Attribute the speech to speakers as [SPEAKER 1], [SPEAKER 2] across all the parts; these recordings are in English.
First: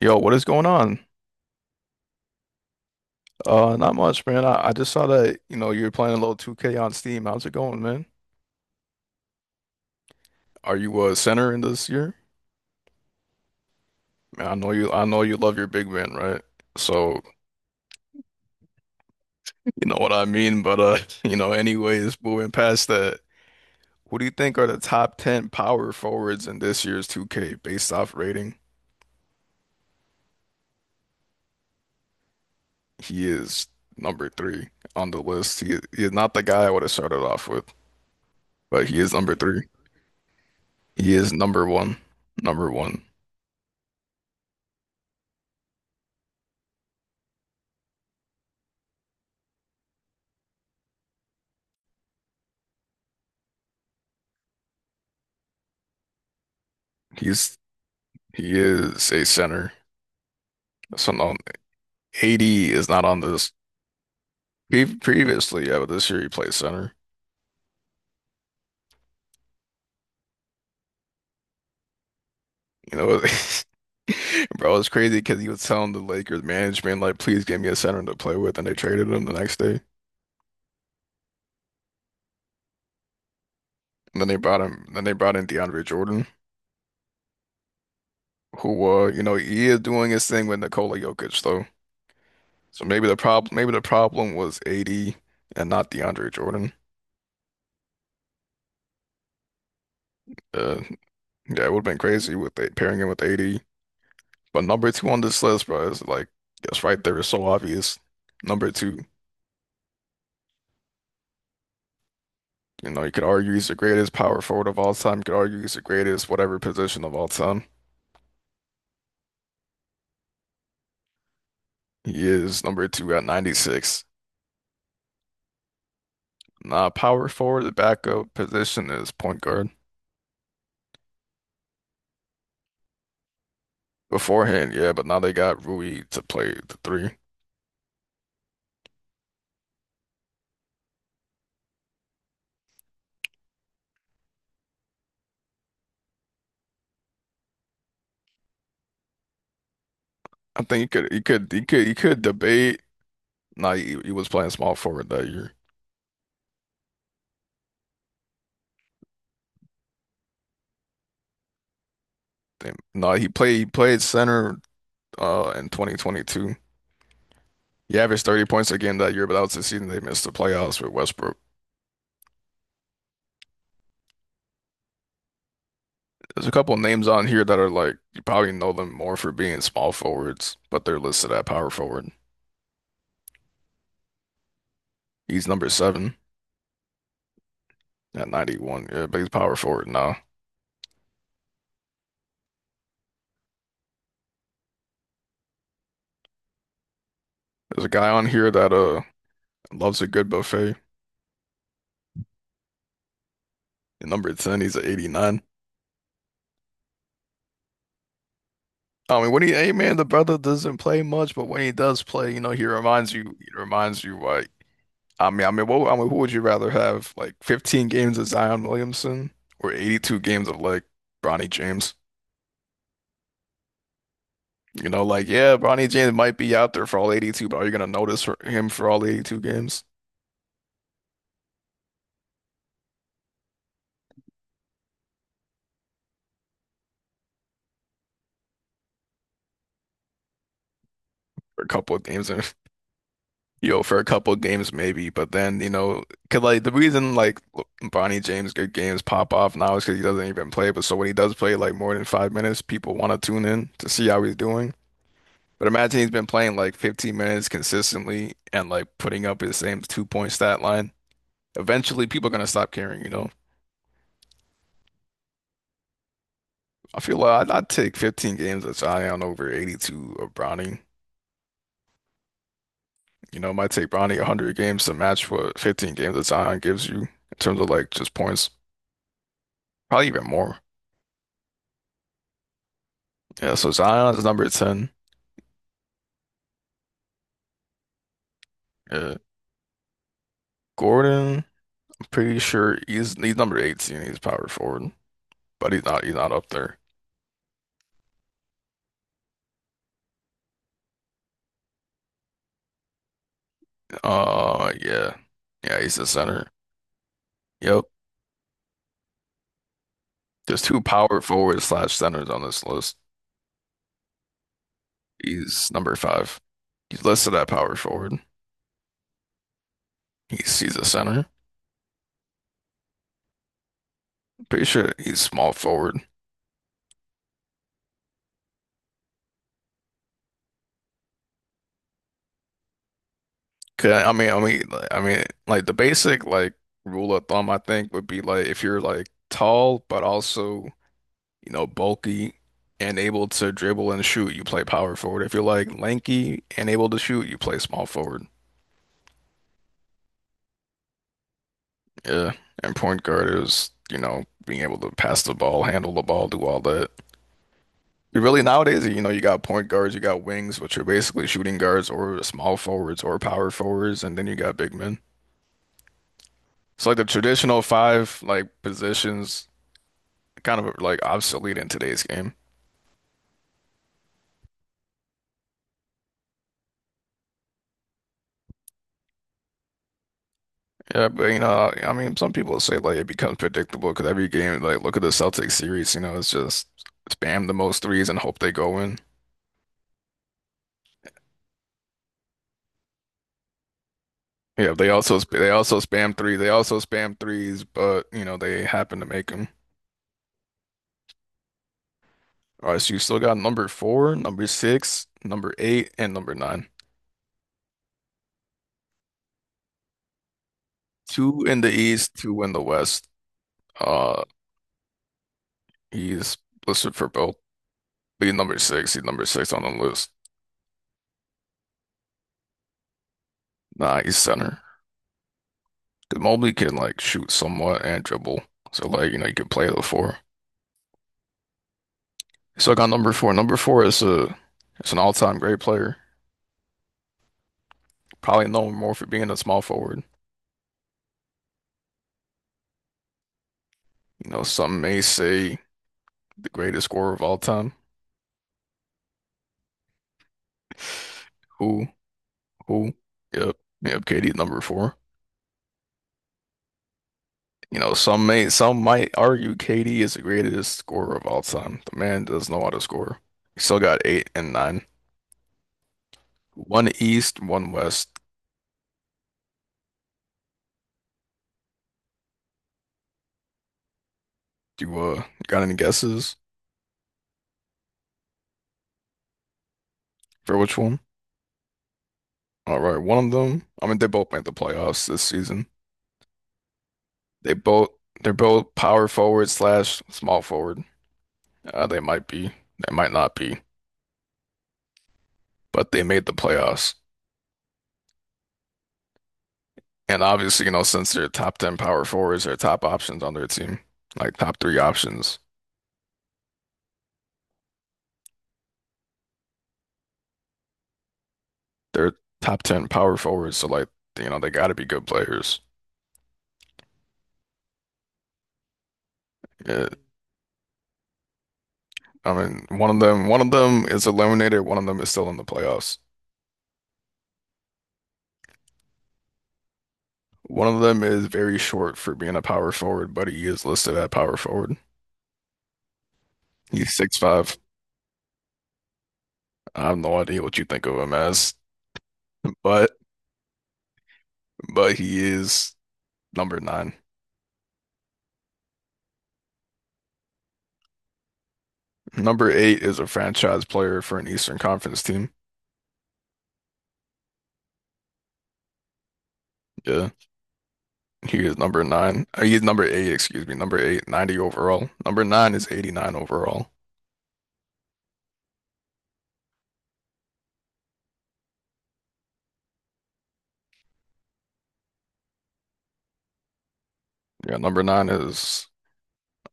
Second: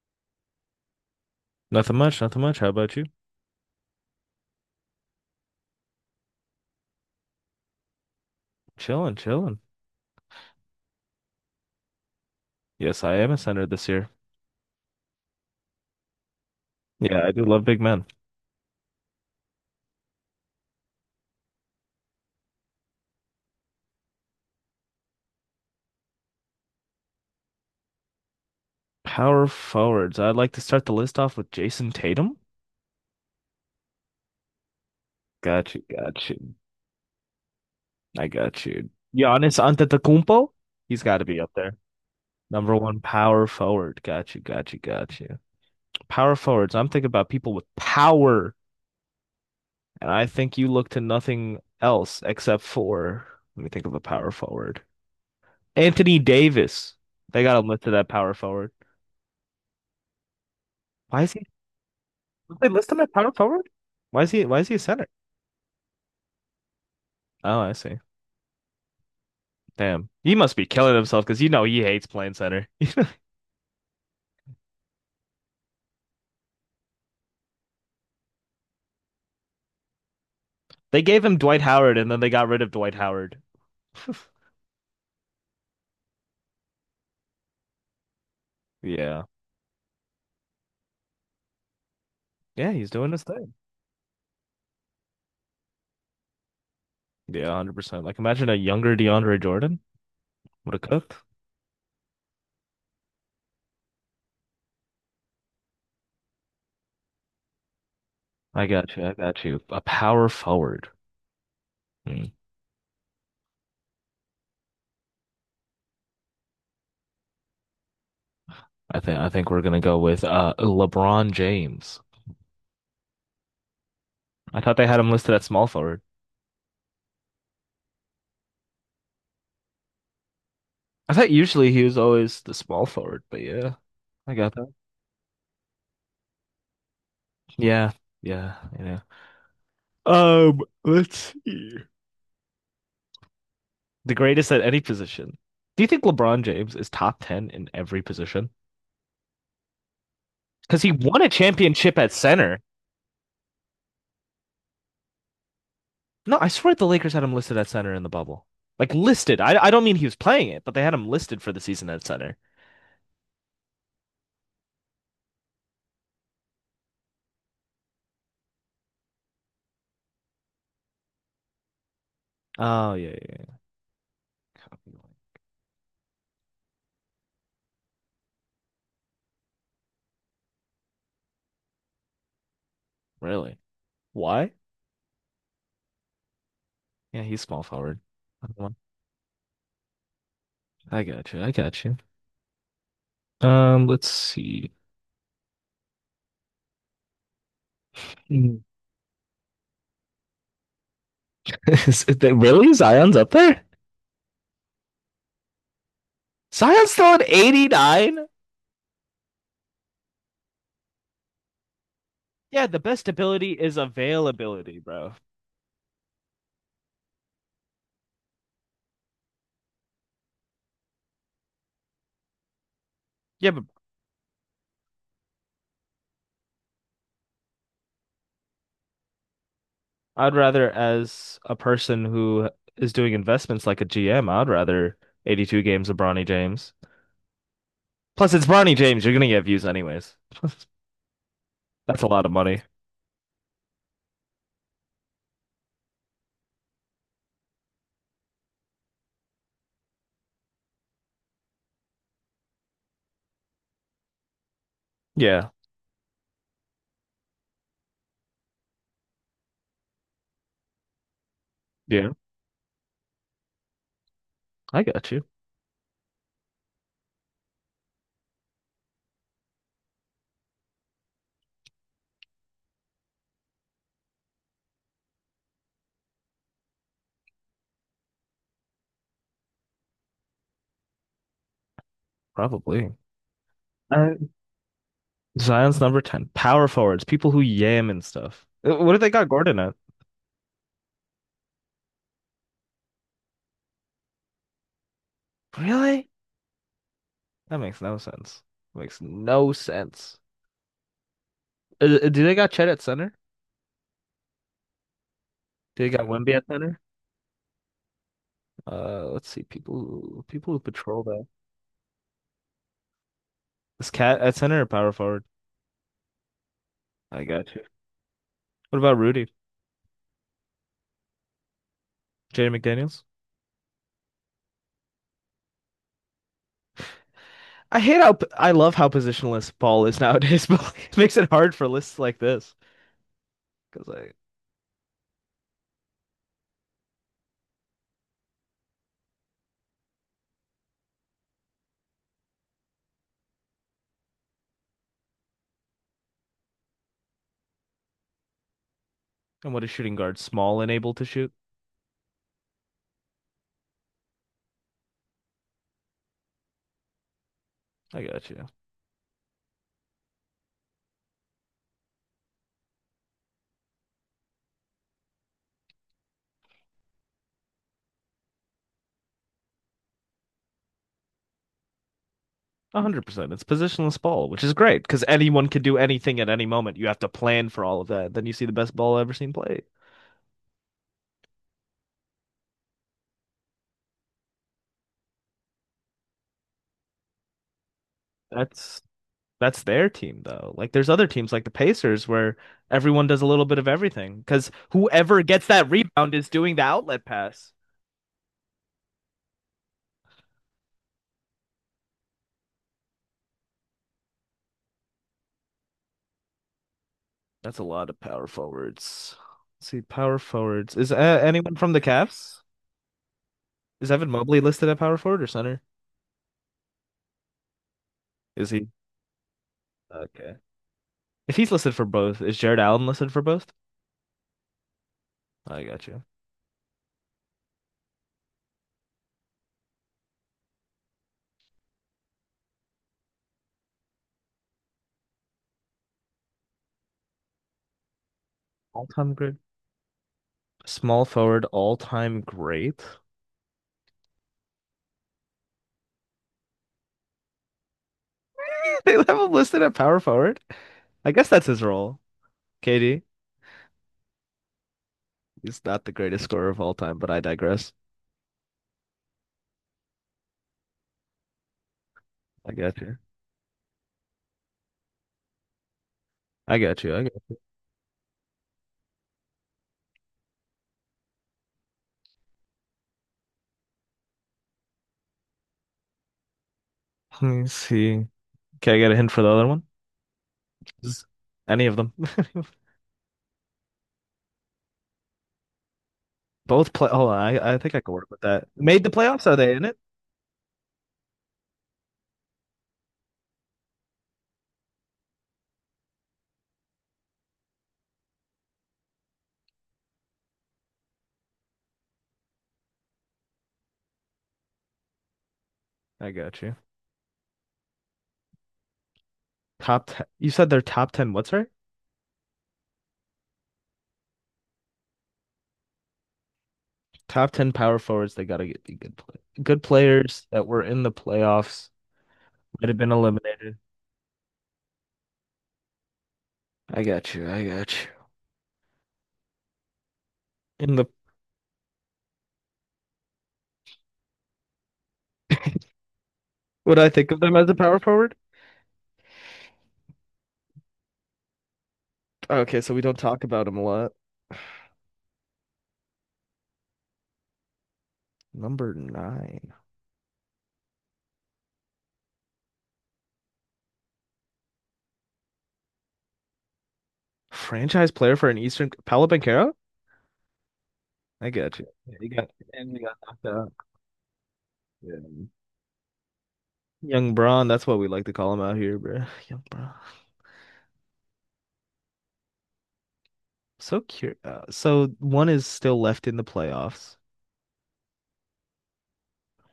[SPEAKER 1] Yo, what is going on?
[SPEAKER 2] Nothing much, nothing much. How about you?
[SPEAKER 1] Not much, man. I just saw that, you're playing a little 2K on Steam. How's it going, man?
[SPEAKER 2] Chilling, chilling.
[SPEAKER 1] Are you a center in this year?
[SPEAKER 2] Yes, I am a center this year.
[SPEAKER 1] Man, I know you love your big man, right? So,
[SPEAKER 2] Yeah, I do love big men.
[SPEAKER 1] you know what I mean, but anyways, moving past that, who do you think are the top 10 power forwards in this year's 2K based off rating?
[SPEAKER 2] Power forwards. I'd like to start the list off with Jason Tatum.
[SPEAKER 1] He is number three on the list.
[SPEAKER 2] Got
[SPEAKER 1] He,
[SPEAKER 2] you,
[SPEAKER 1] he is
[SPEAKER 2] got
[SPEAKER 1] not the
[SPEAKER 2] you.
[SPEAKER 1] guy I would have started off with,
[SPEAKER 2] I got
[SPEAKER 1] but
[SPEAKER 2] you.
[SPEAKER 1] he is number
[SPEAKER 2] Giannis
[SPEAKER 1] three.
[SPEAKER 2] Antetokounmpo. He's
[SPEAKER 1] He
[SPEAKER 2] got to
[SPEAKER 1] is
[SPEAKER 2] be up
[SPEAKER 1] number
[SPEAKER 2] there.
[SPEAKER 1] one. Number
[SPEAKER 2] Number one
[SPEAKER 1] one.
[SPEAKER 2] power forward. Got you, got you, got you. Power forwards. I'm thinking about people with power, and I think you look to nothing else except for. Let me think of a power forward. Anthony Davis. They
[SPEAKER 1] He's
[SPEAKER 2] got him listed at power
[SPEAKER 1] He
[SPEAKER 2] forward.
[SPEAKER 1] is a center. So
[SPEAKER 2] Why is
[SPEAKER 1] no,
[SPEAKER 2] he? Did they
[SPEAKER 1] AD is
[SPEAKER 2] list him
[SPEAKER 1] not
[SPEAKER 2] at
[SPEAKER 1] on
[SPEAKER 2] power
[SPEAKER 1] this.
[SPEAKER 2] forward? Why is he a
[SPEAKER 1] Pre
[SPEAKER 2] center?
[SPEAKER 1] previously, yeah, but this year he plays center.
[SPEAKER 2] Oh, I see. Damn. He must be killing himself because you know he hates playing center.
[SPEAKER 1] You know, bro, it's crazy because he was telling the Lakers management like, please give me a center to play with, and they traded him the next day.
[SPEAKER 2] They gave him Dwight Howard and then they got rid of Dwight Howard.
[SPEAKER 1] And then they brought him. Then they brought in DeAndre Jordan, who,
[SPEAKER 2] Yeah.
[SPEAKER 1] he is doing his thing with Nikola Jokic though.
[SPEAKER 2] Yeah,
[SPEAKER 1] So
[SPEAKER 2] he's
[SPEAKER 1] maybe
[SPEAKER 2] doing
[SPEAKER 1] the
[SPEAKER 2] his
[SPEAKER 1] problem,
[SPEAKER 2] thing.
[SPEAKER 1] maybe the problem was AD and not DeAndre Jordan.
[SPEAKER 2] Yeah, 100%. Like imagine a younger DeAndre Jordan would
[SPEAKER 1] Uh,
[SPEAKER 2] have cooked.
[SPEAKER 1] yeah, it would have been crazy with pairing him with AD. But number two on this list, bro, is like that's right there is so obvious.
[SPEAKER 2] I
[SPEAKER 1] Number
[SPEAKER 2] got
[SPEAKER 1] two,
[SPEAKER 2] you. I got you. A power forward. Hmm.
[SPEAKER 1] you could argue he's the greatest power forward of all time. You could argue he's the greatest whatever position of all time.
[SPEAKER 2] I think we're gonna go with LeBron James.
[SPEAKER 1] He is number two at 96.
[SPEAKER 2] I thought they had him listed at small forward.
[SPEAKER 1] Nah, power forward, the backup position is point guard.
[SPEAKER 2] I thought usually he was always the small forward, but yeah, I got that.
[SPEAKER 1] Beforehand, yeah, but now they got Rui to play the three.
[SPEAKER 2] Yeah, yeah, yeah. Let's see. The greatest at any position. Do you think LeBron James is top 10 in every position?
[SPEAKER 1] I think
[SPEAKER 2] Because
[SPEAKER 1] you
[SPEAKER 2] he
[SPEAKER 1] could, you
[SPEAKER 2] won a
[SPEAKER 1] could, you could, you
[SPEAKER 2] championship at
[SPEAKER 1] could
[SPEAKER 2] center.
[SPEAKER 1] debate. Nah, he was playing small forward that year.
[SPEAKER 2] No, I swear the Lakers had him listed at center in the bubble. Like listed. I don't mean he was playing it, but they had him listed for the season at center.
[SPEAKER 1] Damn. Nah, he played center in 2022. He averaged 30 points a game that year, but that was the season they missed the playoffs with Westbrook.
[SPEAKER 2] Oh, yeah, yeah, yeah.
[SPEAKER 1] There's a couple names on here that are like, you probably know them more for being small forwards, but they're listed at power forward.
[SPEAKER 2] Really? Why?
[SPEAKER 1] He's number seven
[SPEAKER 2] Yeah, he's small forward.
[SPEAKER 1] at 91. Yeah, but he's power forward now.
[SPEAKER 2] I got you. I got you. Let's see.
[SPEAKER 1] There's a guy on here that loves a good buffet.
[SPEAKER 2] Really? Zion's up there?
[SPEAKER 1] At number 10, he's at 89.
[SPEAKER 2] Zion's still at 89?
[SPEAKER 1] I mean, hey man, the brother doesn't play much, but when he does play, you know, he
[SPEAKER 2] Yeah, the best
[SPEAKER 1] reminds you,
[SPEAKER 2] ability
[SPEAKER 1] he
[SPEAKER 2] is
[SPEAKER 1] reminds you like.
[SPEAKER 2] availability, bro.
[SPEAKER 1] I mean, what, I mean, who would you rather have, like 15 games of Zion Williamson or 82 games of like Bronny James?
[SPEAKER 2] Yeah, but
[SPEAKER 1] You know, like yeah, Bronny James might be out there for all 82, but are you gonna notice for him for all 82 games?
[SPEAKER 2] I'd rather, as a person who is doing investments like a GM, I'd rather 82 games of Bronny James. Plus, it's Bronny James. You're gonna get views anyways.
[SPEAKER 1] For a couple of
[SPEAKER 2] That's a lot
[SPEAKER 1] games,
[SPEAKER 2] of
[SPEAKER 1] and
[SPEAKER 2] money.
[SPEAKER 1] for a couple of games maybe, but then cause like the reason like Bronny James good games pop off now is because he doesn't even play. But so when he does play like more than 5 minutes, people want to tune in to see how he's doing.
[SPEAKER 2] Yeah,
[SPEAKER 1] But imagine he's been playing like 15 minutes consistently and like putting up his same 2-point stat line. Eventually,
[SPEAKER 2] yeah,
[SPEAKER 1] people are gonna stop caring.
[SPEAKER 2] I got you.
[SPEAKER 1] I feel like I'd take 15 games of Zion over 82 of Bronny. You know, it might take Bronny 100 games to match what 15 games of Zion gives you in terms of like just points, probably even more.
[SPEAKER 2] Probably.
[SPEAKER 1] Yeah, so
[SPEAKER 2] Uh,
[SPEAKER 1] Zion's number 10.
[SPEAKER 2] Zion's number 10. Power forwards, people who yam and stuff. What do they
[SPEAKER 1] Yeah.
[SPEAKER 2] got Gordon at?
[SPEAKER 1] Gordon, I'm pretty sure he's number 18. He's power forward, but he's not
[SPEAKER 2] Really?
[SPEAKER 1] he's not up there.
[SPEAKER 2] That makes no sense. Makes no sense. Do they got Chet at center?
[SPEAKER 1] Yeah, yeah,
[SPEAKER 2] Do they
[SPEAKER 1] he's the
[SPEAKER 2] got Wemby at
[SPEAKER 1] center.
[SPEAKER 2] center?
[SPEAKER 1] Yep.
[SPEAKER 2] Let's see. People
[SPEAKER 1] There's
[SPEAKER 2] who
[SPEAKER 1] two
[SPEAKER 2] patrol
[SPEAKER 1] power
[SPEAKER 2] that.
[SPEAKER 1] forward slash centers on this list.
[SPEAKER 2] This cat at center or power forward?
[SPEAKER 1] He's number five. He's
[SPEAKER 2] I
[SPEAKER 1] listed at
[SPEAKER 2] got you.
[SPEAKER 1] power forward.
[SPEAKER 2] What about Rudy?
[SPEAKER 1] He's a center.
[SPEAKER 2] Jaden McDaniels?
[SPEAKER 1] Pretty sure he's small forward.
[SPEAKER 2] I love how positionless ball is nowadays, but like, it makes it hard for lists like this. Because
[SPEAKER 1] 'Kay, I
[SPEAKER 2] I
[SPEAKER 1] mean, I mean, like the basic like rule of thumb, I think, would be like if you're like tall but also bulky and able to dribble and shoot, you play power forward. If you're like lanky and able to shoot, you play small forward.
[SPEAKER 2] and what is shooting guard small and able to shoot?
[SPEAKER 1] Yeah, and point guard is being able to pass the ball, handle the ball, do all that.
[SPEAKER 2] I got
[SPEAKER 1] Really
[SPEAKER 2] you.
[SPEAKER 1] nowadays, you got point guards, you got wings, which are basically shooting guards or small forwards or power forwards, and then you got big men. So like the traditional five like positions kind of like obsolete in today's game.
[SPEAKER 2] 100%. It's positionless ball, which is great because anyone can do anything at any moment. You have to plan for all of that. Then you see the best ball I've ever seen played.
[SPEAKER 1] Yeah, but I mean, some people say like it becomes predictable because every game, like look at the Celtics series, it's just spam the most threes and hope they go
[SPEAKER 2] That's
[SPEAKER 1] in.
[SPEAKER 2] that's their team though. Like there's other teams like the Pacers where everyone does a little bit of everything because
[SPEAKER 1] Yeah, they also
[SPEAKER 2] whoever
[SPEAKER 1] sp-
[SPEAKER 2] gets
[SPEAKER 1] they
[SPEAKER 2] that
[SPEAKER 1] also
[SPEAKER 2] rebound
[SPEAKER 1] spam
[SPEAKER 2] is
[SPEAKER 1] three, they
[SPEAKER 2] doing the
[SPEAKER 1] also
[SPEAKER 2] outlet
[SPEAKER 1] spam
[SPEAKER 2] pass.
[SPEAKER 1] threes, but they happen to make them. All right, so you still got number four, number six, number eight, and number nine.
[SPEAKER 2] That's a lot of power forwards. Let's see, power forwards. Is
[SPEAKER 1] Two
[SPEAKER 2] anyone
[SPEAKER 1] in the
[SPEAKER 2] from the
[SPEAKER 1] East, two
[SPEAKER 2] Cavs?
[SPEAKER 1] in the West.
[SPEAKER 2] Is Evan
[SPEAKER 1] Uh,
[SPEAKER 2] Mobley listed at power forward or center?
[SPEAKER 1] he's listed for both. But he's
[SPEAKER 2] Is
[SPEAKER 1] number
[SPEAKER 2] he?
[SPEAKER 1] six. He's number six on the list.
[SPEAKER 2] Okay. If he's listed for both, is Jared Allen listed for both?
[SPEAKER 1] Nah, he's center.
[SPEAKER 2] I got you.
[SPEAKER 1] 'Cause Mobley can like shoot somewhat and dribble. So like, you can play the four. So I got number four. Number four is a it's an all-time great player. Probably known more for
[SPEAKER 2] All-time
[SPEAKER 1] being
[SPEAKER 2] great.
[SPEAKER 1] a small forward.
[SPEAKER 2] Small forward, all-time great.
[SPEAKER 1] You know, some may say the greatest scorer of all time.
[SPEAKER 2] They have him listed at power forward. I guess that's his
[SPEAKER 1] Who?
[SPEAKER 2] role.
[SPEAKER 1] Who?
[SPEAKER 2] KD.
[SPEAKER 1] Yep. Yep, KD number four.
[SPEAKER 2] He's not the greatest scorer of all time, but I digress.
[SPEAKER 1] You know, some might argue KD is the greatest scorer of all time. The man does
[SPEAKER 2] I
[SPEAKER 1] know how to
[SPEAKER 2] got you.
[SPEAKER 1] score. He still got eight and nine.
[SPEAKER 2] I got
[SPEAKER 1] One
[SPEAKER 2] you. I got.
[SPEAKER 1] East, one West. Do you got any guesses
[SPEAKER 2] Let me see. Can I get a hint for the other one?
[SPEAKER 1] for which one?
[SPEAKER 2] Just any of them.
[SPEAKER 1] All right, one of them. I mean, they both made the playoffs this season.
[SPEAKER 2] Both play. Hold on,
[SPEAKER 1] They
[SPEAKER 2] I think I
[SPEAKER 1] both
[SPEAKER 2] can work with
[SPEAKER 1] they're
[SPEAKER 2] that.
[SPEAKER 1] both
[SPEAKER 2] Made the
[SPEAKER 1] power
[SPEAKER 2] playoffs? Are
[SPEAKER 1] forward
[SPEAKER 2] they in it?
[SPEAKER 1] slash small forward. They might be, they might not be, but they made the playoffs. And obviously, since they're top 10 power forwards, they're top options on their team, like top three options.
[SPEAKER 2] I got you. Top ten. You said they're top ten. What's right?
[SPEAKER 1] They're top 10 power forwards, so like, they got to be good players.
[SPEAKER 2] Top ten power forwards. They gotta get be good play. Good
[SPEAKER 1] Yeah.
[SPEAKER 2] players that were in the playoffs
[SPEAKER 1] I mean,
[SPEAKER 2] might have been
[SPEAKER 1] one of
[SPEAKER 2] eliminated.
[SPEAKER 1] them is eliminated, one of them is still in the playoffs.
[SPEAKER 2] I got you. I got you.
[SPEAKER 1] One
[SPEAKER 2] In
[SPEAKER 1] of
[SPEAKER 2] the.
[SPEAKER 1] them is very short for being a power forward, but he is listed at power forward.
[SPEAKER 2] Would I
[SPEAKER 1] He's
[SPEAKER 2] think
[SPEAKER 1] six
[SPEAKER 2] of them as a
[SPEAKER 1] five.
[SPEAKER 2] power forward?
[SPEAKER 1] I have no idea what you think of him as,
[SPEAKER 2] Okay, so we
[SPEAKER 1] but
[SPEAKER 2] don't talk about them a lot.
[SPEAKER 1] he is number nine.
[SPEAKER 2] Number nine.
[SPEAKER 1] Number eight is a franchise player for an Eastern Conference team.
[SPEAKER 2] Franchise player for an Eastern. Paolo Banchero?
[SPEAKER 1] Yeah,
[SPEAKER 2] I
[SPEAKER 1] he is
[SPEAKER 2] got you.
[SPEAKER 1] number
[SPEAKER 2] Yeah, he
[SPEAKER 1] nine.
[SPEAKER 2] got
[SPEAKER 1] He's
[SPEAKER 2] and he
[SPEAKER 1] number
[SPEAKER 2] got
[SPEAKER 1] eight,
[SPEAKER 2] knocked
[SPEAKER 1] excuse
[SPEAKER 2] out.
[SPEAKER 1] me, number eight, 90 overall.
[SPEAKER 2] Yeah.
[SPEAKER 1] Number nine is 89 overall.
[SPEAKER 2] Young Braun, that's what we like to call him out here, bro. Young Braun. So curious. So one is still left in the playoffs.
[SPEAKER 1] Yeah, number nine is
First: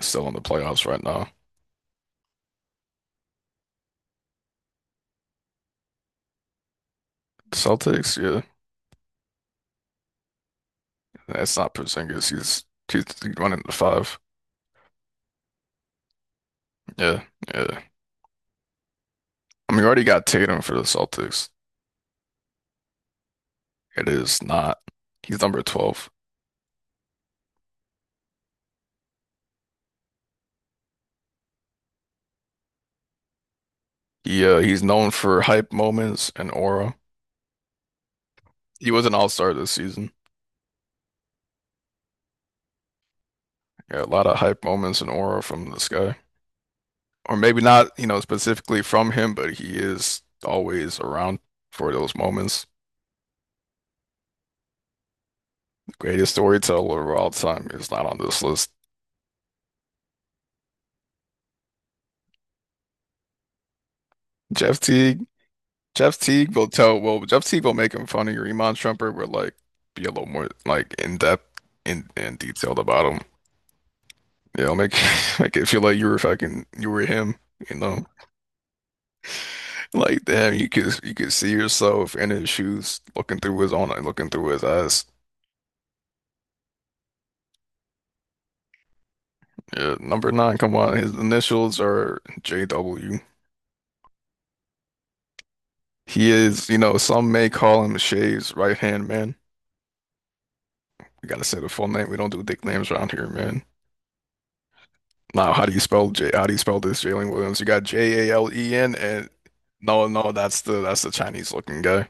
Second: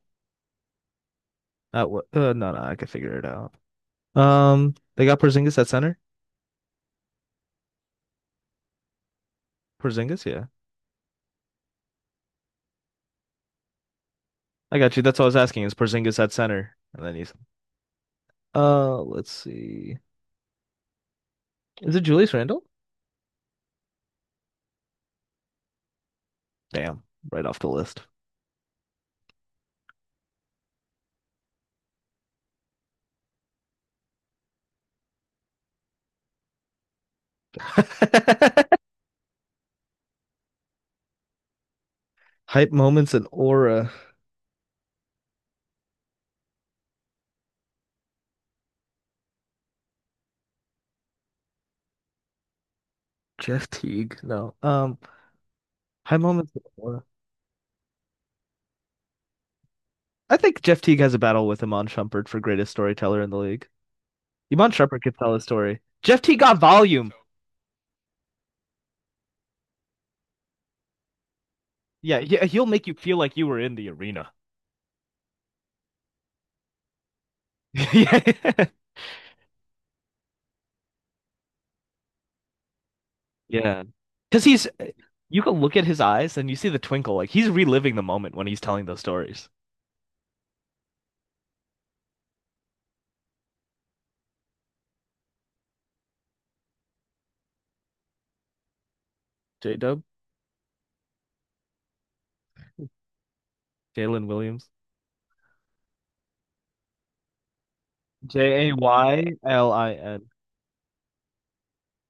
[SPEAKER 1] still in the playoffs right now.
[SPEAKER 2] No, no, I can figure it out. They got Porzingis at center.
[SPEAKER 1] Celtics, yeah.
[SPEAKER 2] Porzingis, yeah,
[SPEAKER 1] That's not Porzingis. He's running the five.
[SPEAKER 2] I got you. That's all I was asking is Porzingis at center, and then
[SPEAKER 1] Yeah,
[SPEAKER 2] he's.
[SPEAKER 1] yeah.
[SPEAKER 2] Let's
[SPEAKER 1] I mean, you
[SPEAKER 2] see.
[SPEAKER 1] already got Tatum for the Celtics.
[SPEAKER 2] Is it Julius Randle?
[SPEAKER 1] It is not. He's number 12.
[SPEAKER 2] Damn, right off the list.
[SPEAKER 1] He's known for hype moments and aura. He was an all-star this season.
[SPEAKER 2] Hype moments and aura.
[SPEAKER 1] Yeah, a lot of hype moments and aura from this guy. Or maybe not, specifically from him, but he is always around for those moments.
[SPEAKER 2] Jeff Teague. No.
[SPEAKER 1] The
[SPEAKER 2] High
[SPEAKER 1] greatest
[SPEAKER 2] moments of Aurora.
[SPEAKER 1] storyteller of all time is not on this list.
[SPEAKER 2] I think Jeff Teague has a battle with Iman Shumpert for greatest storyteller in the league. Iman
[SPEAKER 1] Jeff
[SPEAKER 2] Shumpert could
[SPEAKER 1] Teague,
[SPEAKER 2] tell a story.
[SPEAKER 1] Jeff
[SPEAKER 2] Jeff Teague
[SPEAKER 1] Teague
[SPEAKER 2] got
[SPEAKER 1] will tell,
[SPEAKER 2] volume.
[SPEAKER 1] well, Jeff Teague will make him funny. Iman Shumpert will like be a little more like in depth
[SPEAKER 2] Yeah,
[SPEAKER 1] and
[SPEAKER 2] yeah, he'll
[SPEAKER 1] detailed
[SPEAKER 2] make you
[SPEAKER 1] about
[SPEAKER 2] feel
[SPEAKER 1] him.
[SPEAKER 2] like you were in the arena.
[SPEAKER 1] Yeah, it'll make make it feel like you were fucking you were him. You know,
[SPEAKER 2] Yeah,
[SPEAKER 1] like damn, you could see yourself in his shoes, looking through his
[SPEAKER 2] yeah,
[SPEAKER 1] own, looking
[SPEAKER 2] because
[SPEAKER 1] through his
[SPEAKER 2] he's.
[SPEAKER 1] eyes.
[SPEAKER 2] You can look at his eyes and you see the twinkle. Like he's reliving the moment when he's telling those stories.
[SPEAKER 1] Yeah, number nine, come on, his initials are JW. He is, some may call him Shay's right hand man.
[SPEAKER 2] J Dub,
[SPEAKER 1] We gotta say the full name. We don't do dick names around here, man.
[SPEAKER 2] Jalen Williams,
[SPEAKER 1] Now, how do you spell J? How do you spell this Jalen Williams? You got J A L
[SPEAKER 2] J
[SPEAKER 1] E
[SPEAKER 2] A
[SPEAKER 1] N, and
[SPEAKER 2] Y L I
[SPEAKER 1] no,
[SPEAKER 2] N.
[SPEAKER 1] no, that's the Chinese looking guy.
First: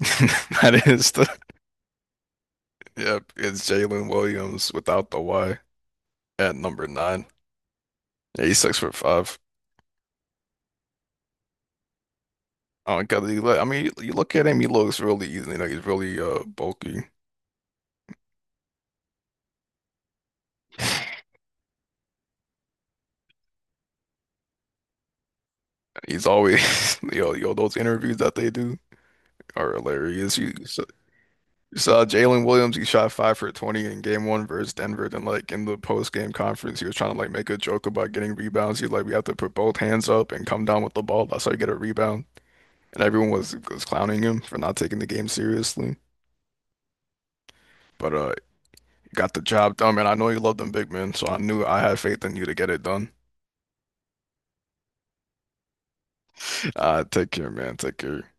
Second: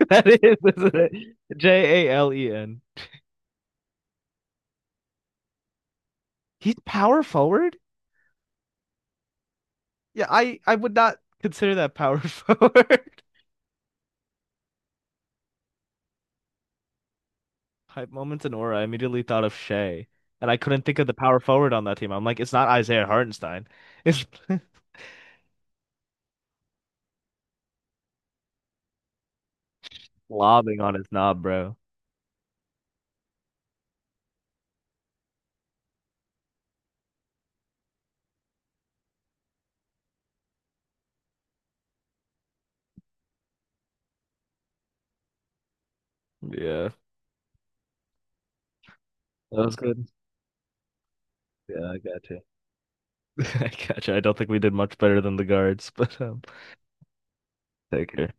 [SPEAKER 2] That is,
[SPEAKER 1] That
[SPEAKER 2] isn't
[SPEAKER 1] is
[SPEAKER 2] it?
[SPEAKER 1] the
[SPEAKER 2] Jalen.
[SPEAKER 1] yep. It's Jalen Williams without the Y at
[SPEAKER 2] He's
[SPEAKER 1] number
[SPEAKER 2] power
[SPEAKER 1] nine.
[SPEAKER 2] forward.
[SPEAKER 1] Yeah, he's 6'5".
[SPEAKER 2] Yeah, I would not consider that power
[SPEAKER 1] Oh
[SPEAKER 2] forward.
[SPEAKER 1] God, I mean, you look at him. He looks really easy. He's really bulky.
[SPEAKER 2] Hype moments and aura. I immediately thought of Shea, and I couldn't think of the power forward on that team. I'm like, it's not Isaiah Hartenstein. It's
[SPEAKER 1] He's always, yo, yo, those interviews that they do are hilarious.
[SPEAKER 2] lobbing on his knob, bro.
[SPEAKER 1] You saw Jalen Williams, he shot five for 20 in game one versus Denver. Then, like, in the post game conference, he was trying to, like, make a joke about getting rebounds. He's like, we have to put both hands up and come down with the ball. That's how you get a rebound. And everyone was clowning him for not taking the game seriously.
[SPEAKER 2] Yeah,
[SPEAKER 1] But, you got the
[SPEAKER 2] that was
[SPEAKER 1] job done,
[SPEAKER 2] good.
[SPEAKER 1] man. I know you love them big men, so I knew I
[SPEAKER 2] Yeah, I
[SPEAKER 1] had faith
[SPEAKER 2] got
[SPEAKER 1] in
[SPEAKER 2] you.
[SPEAKER 1] you to get it done.
[SPEAKER 2] I got you. I don't think we did much better than the guards, but
[SPEAKER 1] Take care, man. Take
[SPEAKER 2] take
[SPEAKER 1] care.
[SPEAKER 2] care.